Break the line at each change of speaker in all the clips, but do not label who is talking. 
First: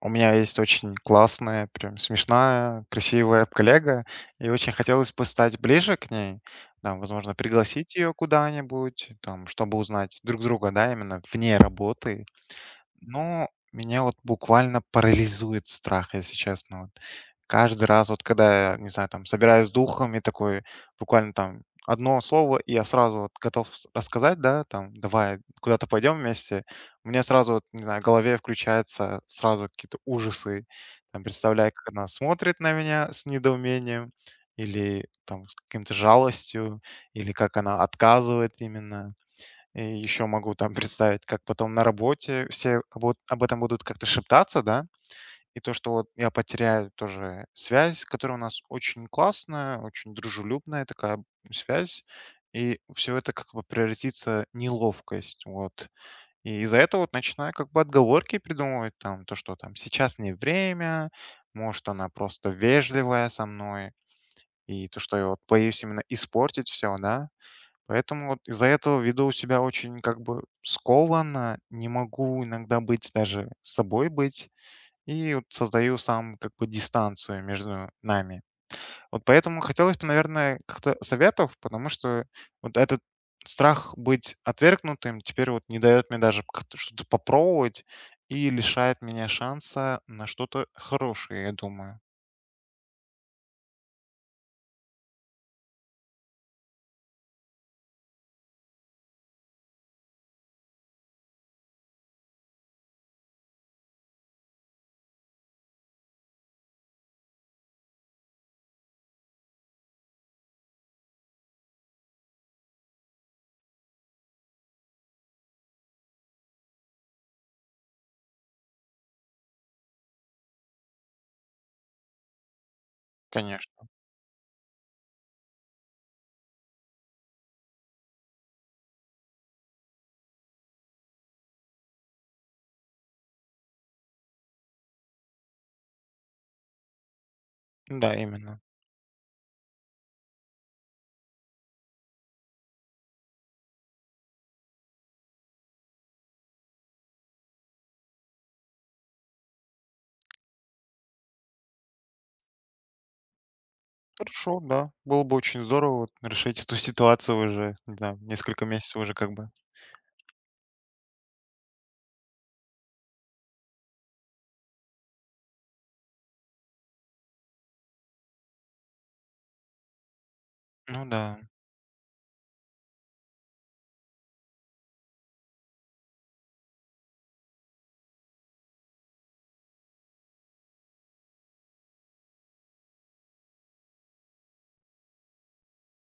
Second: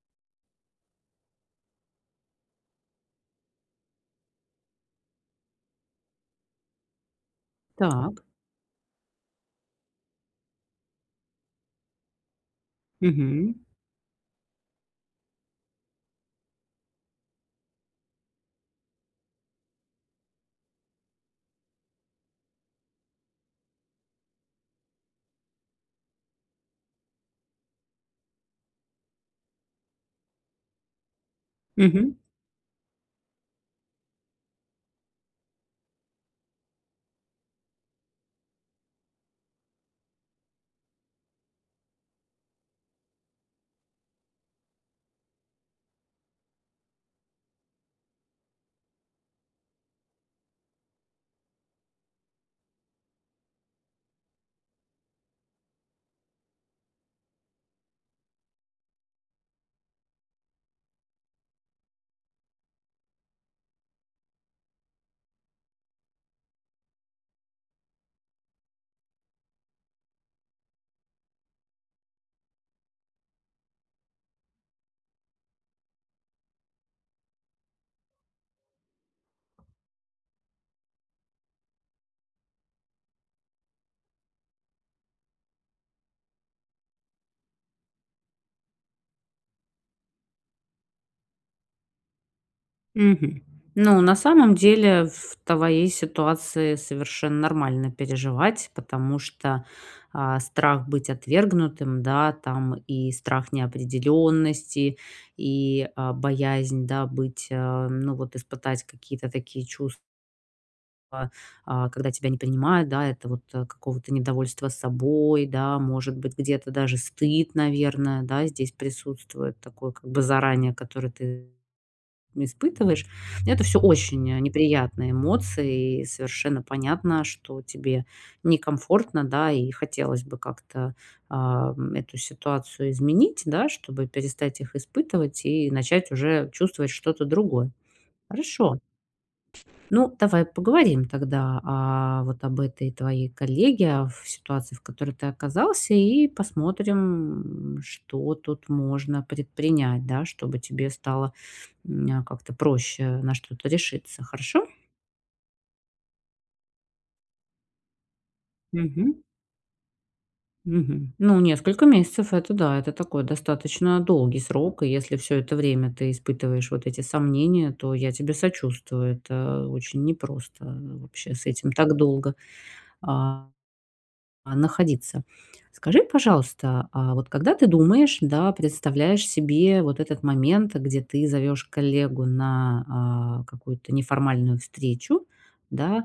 У меня есть очень классная, прям смешная, красивая коллега, и очень хотелось бы стать ближе к ней, там, возможно, пригласить ее
Так.
куда-нибудь, там, чтобы узнать друг друга, да, именно вне работы, но
Мгм.
меня вот буквально парализует страх, если честно. Вот. Каждый раз, вот когда, я, не знаю, там, собираюсь с духом и такой, буквально там одно слово, и я сразу вот готов рассказать, да, там, давай куда-то пойдем вместе, у меня сразу, вот, не знаю, в голове включаются сразу какие-то ужасы. Там, представляю, как она
Мгм.
смотрит на меня с недоумением или там с каким-то жалостью, или как она отказывает именно. И еще могу там представить, как потом на работе все об этом будут как-то шептаться, да, и то, что вот я потеряю тоже связь, которая у нас очень классная, очень дружелюбная такая связь, и все это как бы превратится в неловкость, вот. И из-за этого вот начинаю как бы отговорки придумывать, там, то, что там сейчас не время, может, она просто вежливая со мной, и то, что я вот боюсь именно испортить все, да. Поэтому вот из-за этого веду себя очень как бы скованно, не могу иногда быть даже с собой быть, и вот создаю сам как бы дистанцию между нами. Вот поэтому хотелось бы, наверное, как-то советов, потому что вот этот страх быть отвергнутым теперь вот не дает мне даже как-то что-то попробовать и лишает меня шанса на что-то хорошее, я думаю.
Мгм. Ну, на самом деле, в твоей ситуации совершенно нормально переживать, потому что, страх быть отвергнутым, да, там и страх неопределенности, и, боязнь, да, быть, ну, вот испытать какие-то такие чувства, когда тебя не принимают, да, это вот, какого-то недовольства собой, да, может быть, где-то даже стыд, наверное, да, здесь присутствует такой как бы заранее, который ты испытываешь. Это все
Конечно.
очень, неприятные эмоции, и совершенно понятно, что тебе некомфортно, да, и хотелось бы как-то, эту ситуацию изменить, да, чтобы перестать их испытывать и начать уже чувствовать что-то другое.
Да, именно.
Хорошо. Ну, давай поговорим тогда, вот об этой твоей коллеге, в ситуации, в которой ты оказался, и посмотрим, что тут можно предпринять, да, чтобы тебе стало, как-то проще на что-то решиться.
Хорошо,
Хорошо?
да. Было бы очень здорово вот решить эту ситуацию уже, не знаю, несколько месяцев уже
Мгм.
как бы.
Мгм. Ну, несколько месяцев- это да, это такой достаточно долгий срок. И если все это время ты испытываешь вот эти сомнения, то я тебе сочувствую. Это очень непросто
Ну да,
вообще с этим так долго, а находиться. Скажи, пожалуйста, а вот когда ты думаешь, да, представляешь себе вот этот момент, где ты зовешь коллегу на, какую-то неформальную встречу, да,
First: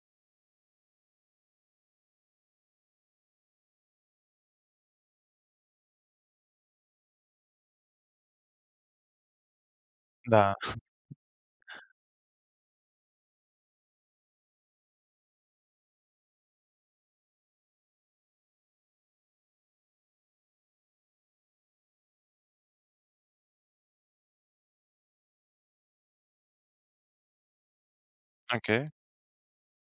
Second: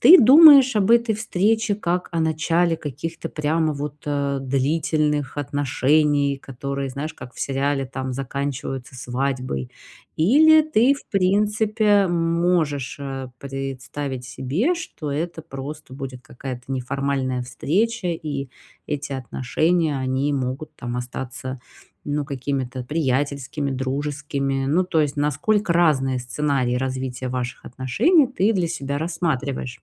ты думаешь об этой встрече как о начале каких-то прямо вот, длительных отношений, которые, знаешь, как в сериале там заканчиваются свадьбой?
да,
Или ты, в принципе, можешь, представить себе, что это просто будет какая-то неформальная встреча, и эти отношения, они могут там остаться, ну, какими-то приятельскими, дружескими. Ну, то есть насколько разные сценарии развития ваших отношений ты для
окей.
себя рассматриваешь.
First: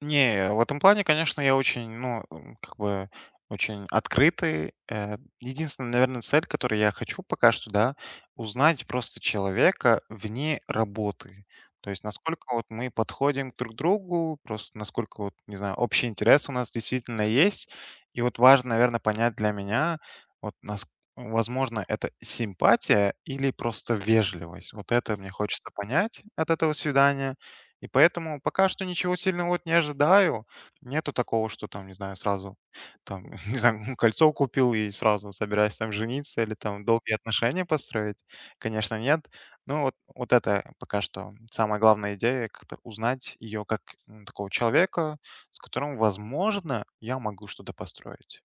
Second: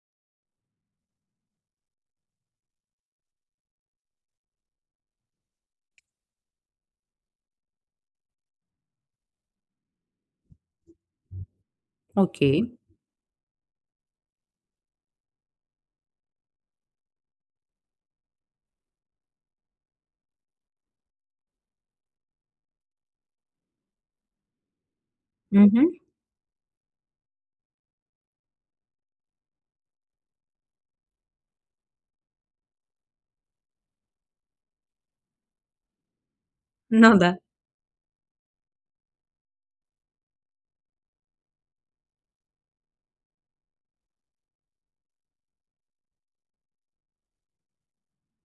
Не, в этом плане, конечно, я очень, ну, как бы очень открытый. Единственная, наверное, цель, которую я хочу пока что, да, узнать просто человека вне работы. То есть насколько
Окей.
вот мы подходим друг к другу, просто насколько вот, не знаю, общий интерес у нас действительно есть. И вот важно, наверное, понять для меня, вот, нас, возможно, это симпатия или просто вежливость. Вот это мне хочется
Мгм.
понять от этого свидания. И поэтому пока что ничего сильного вот не ожидаю. Нету такого, что там, не знаю, сразу там, не знаю, кольцо купил и сразу собираюсь там жениться или там долгие
Ну да.
отношения построить. Конечно, нет. Ну вот, вот это пока что самая главная идея, как-то узнать ее как такого человека, с которым, возможно, я могу что-то построить.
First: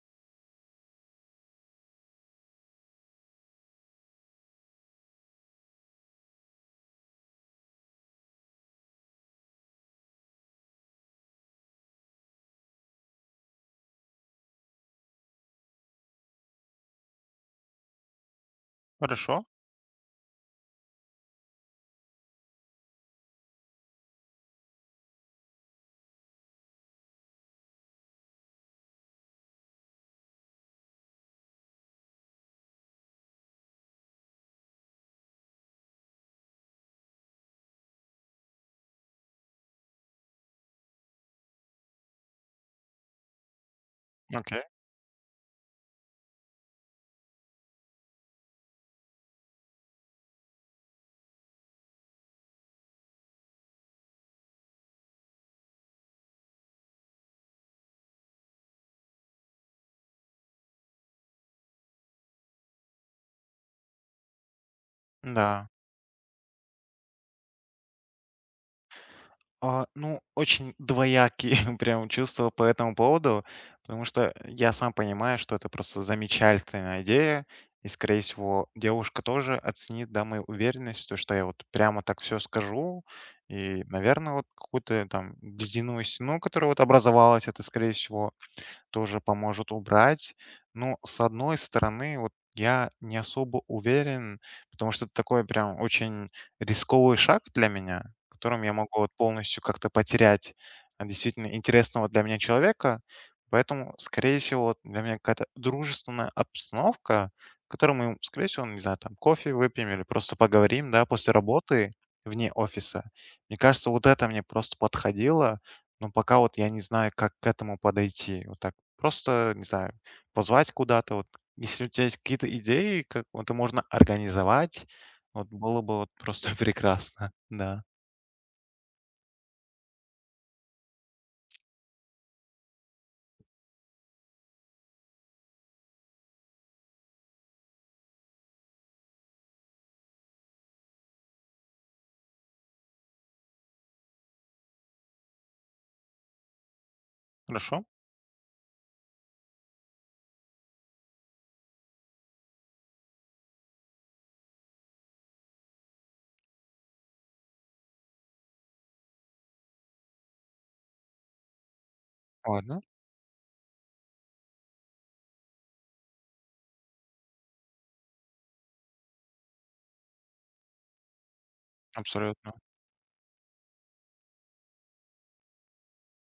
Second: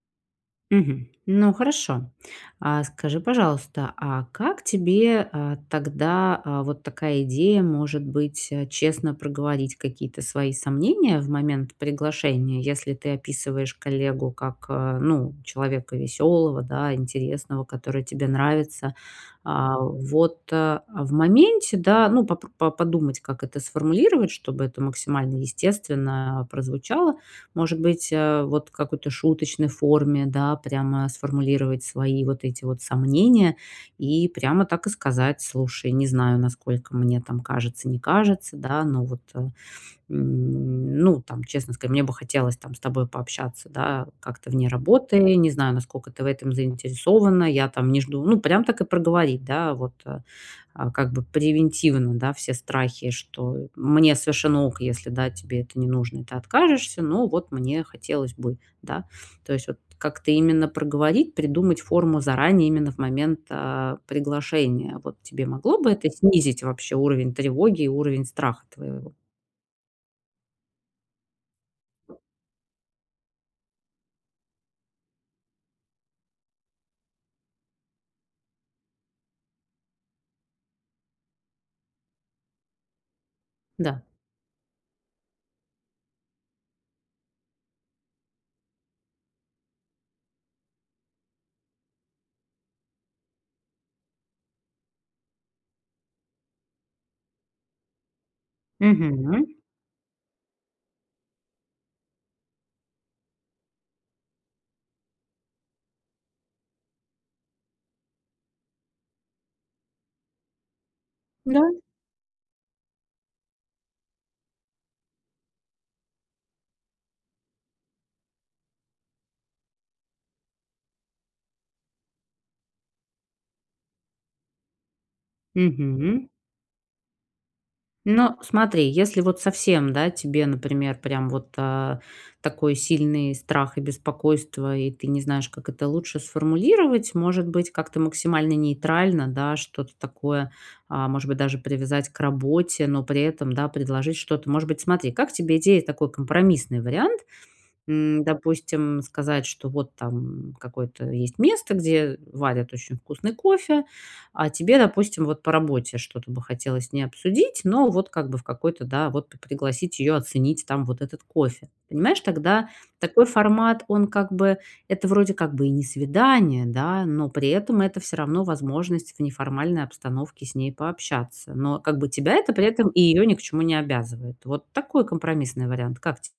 Мгм. Ну хорошо. А скажи, пожалуйста, а как тебе, тогда, вот такая идея, может быть, честно проговорить какие-то свои сомнения в момент приглашения, если ты описываешь коллегу как, ну, человека веселого, да, интересного, который тебе нравится.
Хорошо,
Вот, в моменте, да, ну, попр по подумать, как это сформулировать, чтобы это максимально естественно прозвучало. Может быть, вот в какой-то шуточной форме, да, прямо сформулировать свои вот эти вот сомнения и прямо так и сказать: "Слушай, не знаю, насколько мне там кажется, не кажется, да, но вот, ну, там, честно сказать, мне бы хотелось там с тобой пообщаться, да, как-то
окей,
вне работы. Не знаю, насколько ты в этом заинтересована. Я там не жду". Ну, прям так и проговорить, да, вот, как бы превентивно, да, все страхи, что мне совершенно ок, если, да, тебе это не нужно, и ты откажешься, но вот мне хотелось бы, да. То есть вот как-то именно проговорить, придумать форму заранее, именно в момент приглашения. Вот тебе
да.
могло бы это снизить вообще уровень тревоги и уровень страха твоего?
А, ну, очень двоякие прям чувства по этому поводу, потому что я сам понимаю, что это просто замечательная идея, и, скорее всего, девушка тоже оценит, да, мою уверенность, то, что я вот прямо так все скажу, и,
Да.
наверное, вот какую-то там ледяную стену, которая вот образовалась, это, скорее всего, тоже поможет убрать. Но с одной стороны, вот я не особо уверен, потому что это такой прям очень рисковый шаг для меня, которым я могу вот
Мгм.
полностью как-то потерять действительно интересного для меня человека. Поэтому, скорее всего, вот для меня какая-то дружественная обстановка, в которой мы, скорее всего, не знаю, там кофе выпьем или просто поговорим, да, после
Да.
работы вне офиса. Мне кажется, вот это мне просто подходило, но пока вот я не знаю, как к этому подойти. Вот так. Просто, не знаю, позвать куда-то. Вот если у тебя есть какие-то идеи, как вот это можно организовать, вот было бы вот
Мгм.
просто прекрасно. Да.
Но смотри, если вот совсем, да, тебе, например, прям вот такой сильный страх и беспокойство, и ты не знаешь, как это лучше сформулировать, может быть, как-то максимально нейтрально, да, что-то такое, может быть, даже привязать к работе, но при этом, да, предложить что-то. Может быть, смотри, как тебе идея такой компромиссный вариант?
Хорошо.
Допустим, сказать, что вот там какое-то есть место, где варят очень вкусный кофе, а тебе, допустим, вот по работе что-то бы хотелось не обсудить, но вот как бы в какой-то, да, вот п пригласить ее оценить там вот этот кофе. Понимаешь, тогда
Ладно.
такой формат, он как бы это вроде как бы и не свидание, да, но при этом это все равно возможность в неформальной обстановке с ней пообщаться. Но как бы тебя это
Абсолютно.
при этом и ее ни к чему не обязывает. Вот такой компромиссный вариант. Как тебе?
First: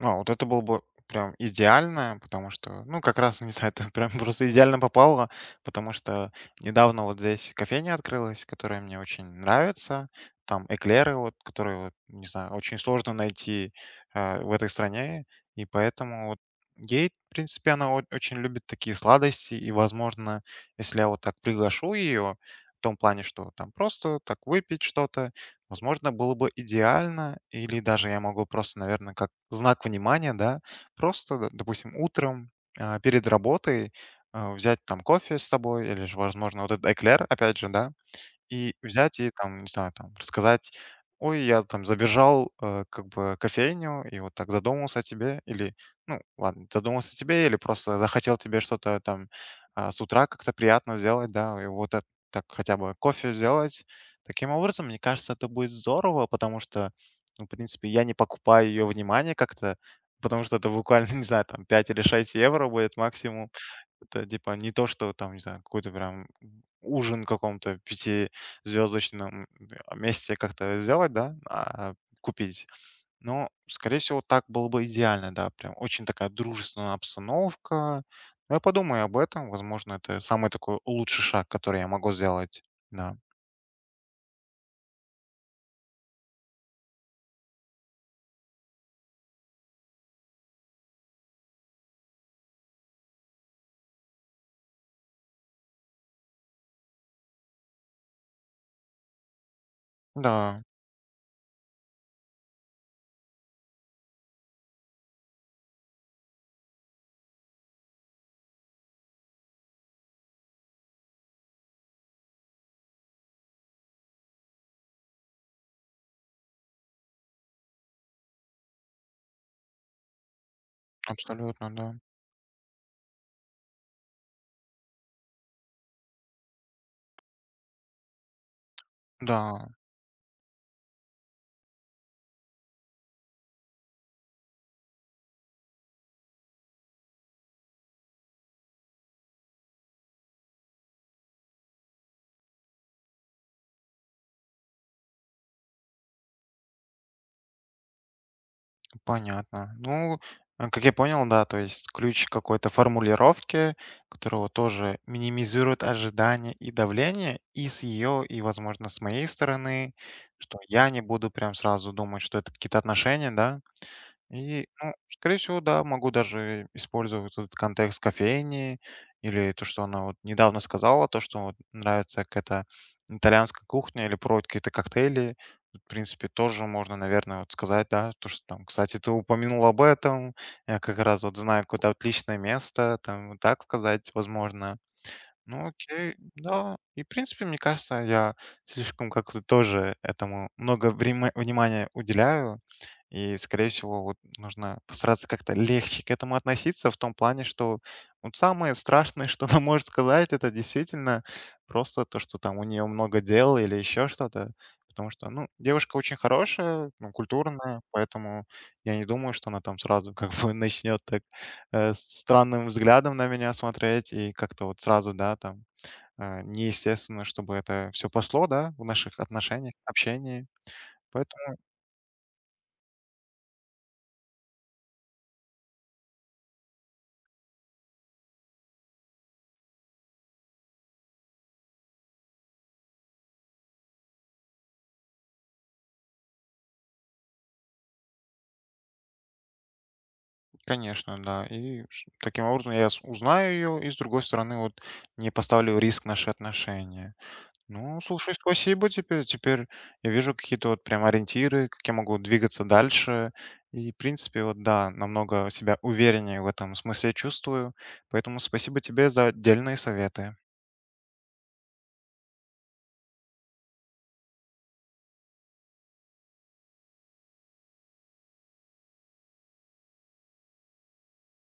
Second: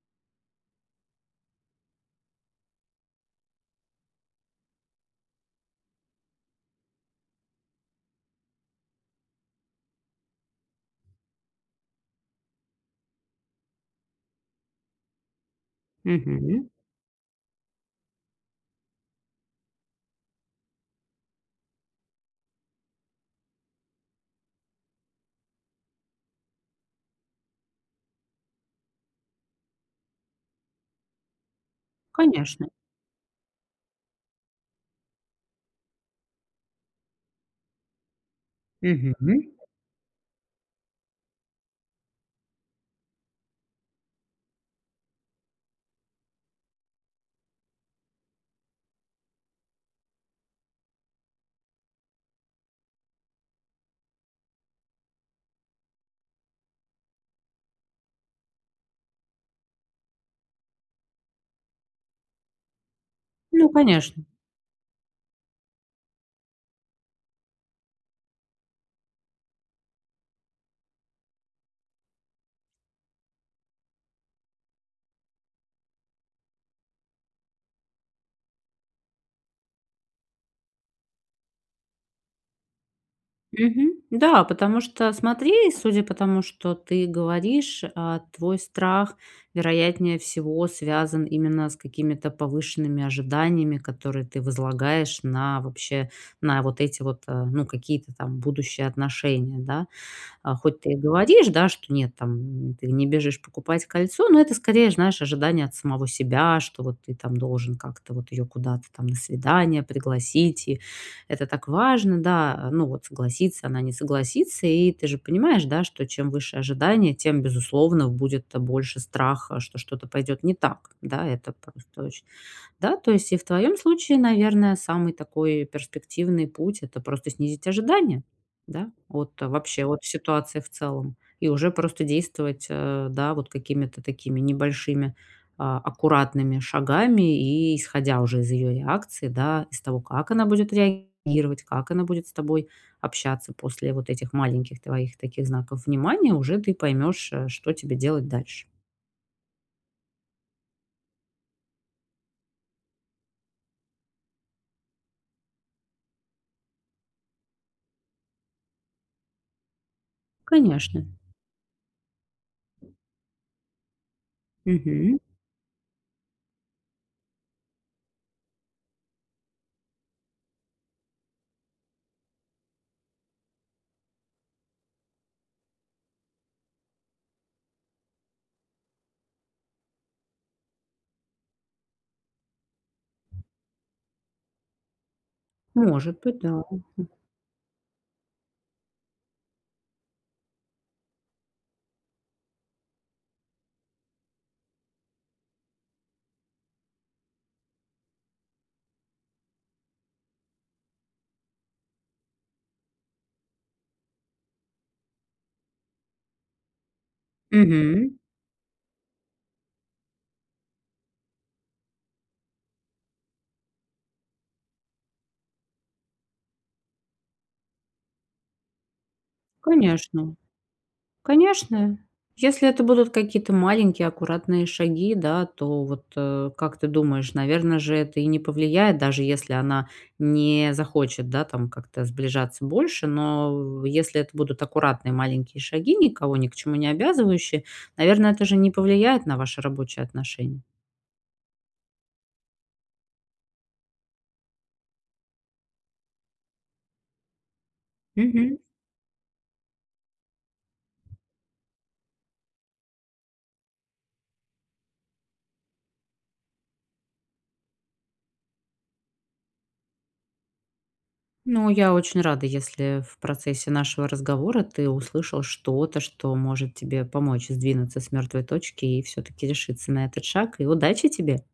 А, вот это было бы прям идеально, потому что, ну, как раз, не знаю, это прям просто идеально попало, потому что недавно вот здесь кофейня открылась, которая мне очень нравится. Там эклеры, вот, которые, вот, не знаю, очень сложно найти в этой стране, и поэтому вот
Мгм.
ей, в принципе, она очень любит такие сладости, и, возможно, если я вот так приглашу ее, в том плане, что там просто так выпить что-то, возможно, было бы идеально, или даже я могу просто, наверное, как знак внимания, да, просто, допустим, утром
Конечно.
перед работой взять там кофе с собой, или же, возможно, вот этот эклер, опять же, да, и
Мгм.
взять и там, не знаю, там рассказать: "Ой, я там забежал, как бы кофейню и вот так задумался о тебе". Или, ну, ладно, задумался о тебе или просто захотел тебе что-то там, с утра как-то приятно сделать, да, и вот эт так хотя бы кофе сделать. Таким образом, мне кажется, это будет здорово, потому что, ну, в принципе, я не покупаю ее внимание как-то, потому что это буквально, не знаю, там 5 или 6 евро будет максимум.
Ну, конечно.
Это типа не то, что там, не знаю, какой-то прям ужин в каком-то пятизвездочном месте как-то сделать, да, купить. Но, скорее всего, так было бы идеально, да, прям очень такая дружественная обстановка. Но я подумаю об этом, возможно, это самый такой лучший шаг, который я могу сделать, да.
Мгм. Да, потому что, смотри, судя по тому, что ты говоришь, твой страх, вероятнее всего, связан именно с какими-то повышенными ожиданиями, которые ты возлагаешь на вообще, на вот эти вот, ну, какие-то там будущие отношения, да.
Да,
Хоть ты и говоришь, да, что нет, там, ты не бежишь покупать кольцо, но это скорее, знаешь, ожидание от самого себя, что вот ты там должен как-то вот ее куда-то там на свидание пригласить, и это так важно, да, ну вот согласится она, не согласится, и ты же понимаешь, да, что чем выше ожидание, тем, безусловно, будет больше страха, что что-то пойдет не так, да, это
абсолютно, да.
просто очень да, то есть и в твоем случае, наверное, самый такой перспективный путь- это просто снизить ожидания, да, от
Да.
вообще от ситуации в целом. И уже просто действовать, да, вот какими-то такими небольшими, аккуратными шагами и исходя уже из ее реакции, да, из того, как она будет реагировать, как она будет с тобой общаться после вот этих маленьких твоих таких знаков внимания, уже ты поймешь, что тебе делать дальше.
Понятно. Ну, как я понял, да, то есть ключ к какой-то формулировки, которого тоже минимизирует ожидания и давление и с ее, и, возможно, с моей стороны, что я не
Конечно.
буду прям сразу думать, что это какие-то отношения, да, и, ну,
Мгм.
скорее всего, да, могу даже использовать вот этот контекст кофейни или то, что она вот недавно сказала, то, что вот нравится какая-то итальянская кухня или пробовать какие-то коктейли. В принципе, тоже можно, наверное, вот сказать, да, то, что там, кстати, ты упомянул об этом, я как раз вот знаю какое-то отличное место, там, вот так сказать, возможно. Ну окей,
Может быть, да.
да. И, в принципе, мне кажется, я слишком как-то тоже этому много внимания уделяю. И, скорее всего, вот нужно постараться как-то легче к этому относиться в том плане, что вот самое страшное, что она может сказать, это действительно просто то, что там у нее много дел или еще что-то. Потому что, ну, девушка очень хорошая, ну, культурная,
Мгм.
поэтому я не думаю, что она там сразу как бы начнет так э, странным взглядом на меня смотреть, и как-то вот сразу, да, там, неестественно, чтобы это все пошло, да, в наших отношениях,
Конечно,
общении. Поэтому,
конечно. Если это будут какие-то маленькие аккуратные шаги, да, то вот, как ты думаешь, наверное же, это и не повлияет, даже если она не захочет, да, там как-то сближаться больше. Но если это будут аккуратные маленькие шаги, никого ни к чему не обязывающие, наверное, это же не повлияет на ваши рабочие отношения.
конечно, да, и таким образом я узнаю ее, и с другой стороны, вот не поставлю в риск наши отношения. Ну, слушай,
Мгм.
спасибо тебе. Теперь я вижу какие-то вот прям ориентиры, как я могу двигаться дальше. И, в принципе, вот да, намного себя увереннее в этом смысле чувствую. Поэтому спасибо тебе за отдельные советы.
Ну, я очень рада, если в процессе нашего разговора ты услышал что-то, что может тебе помочь сдвинуться с мертвой точки и все-таки решиться на этот шаг. И удачи тебе!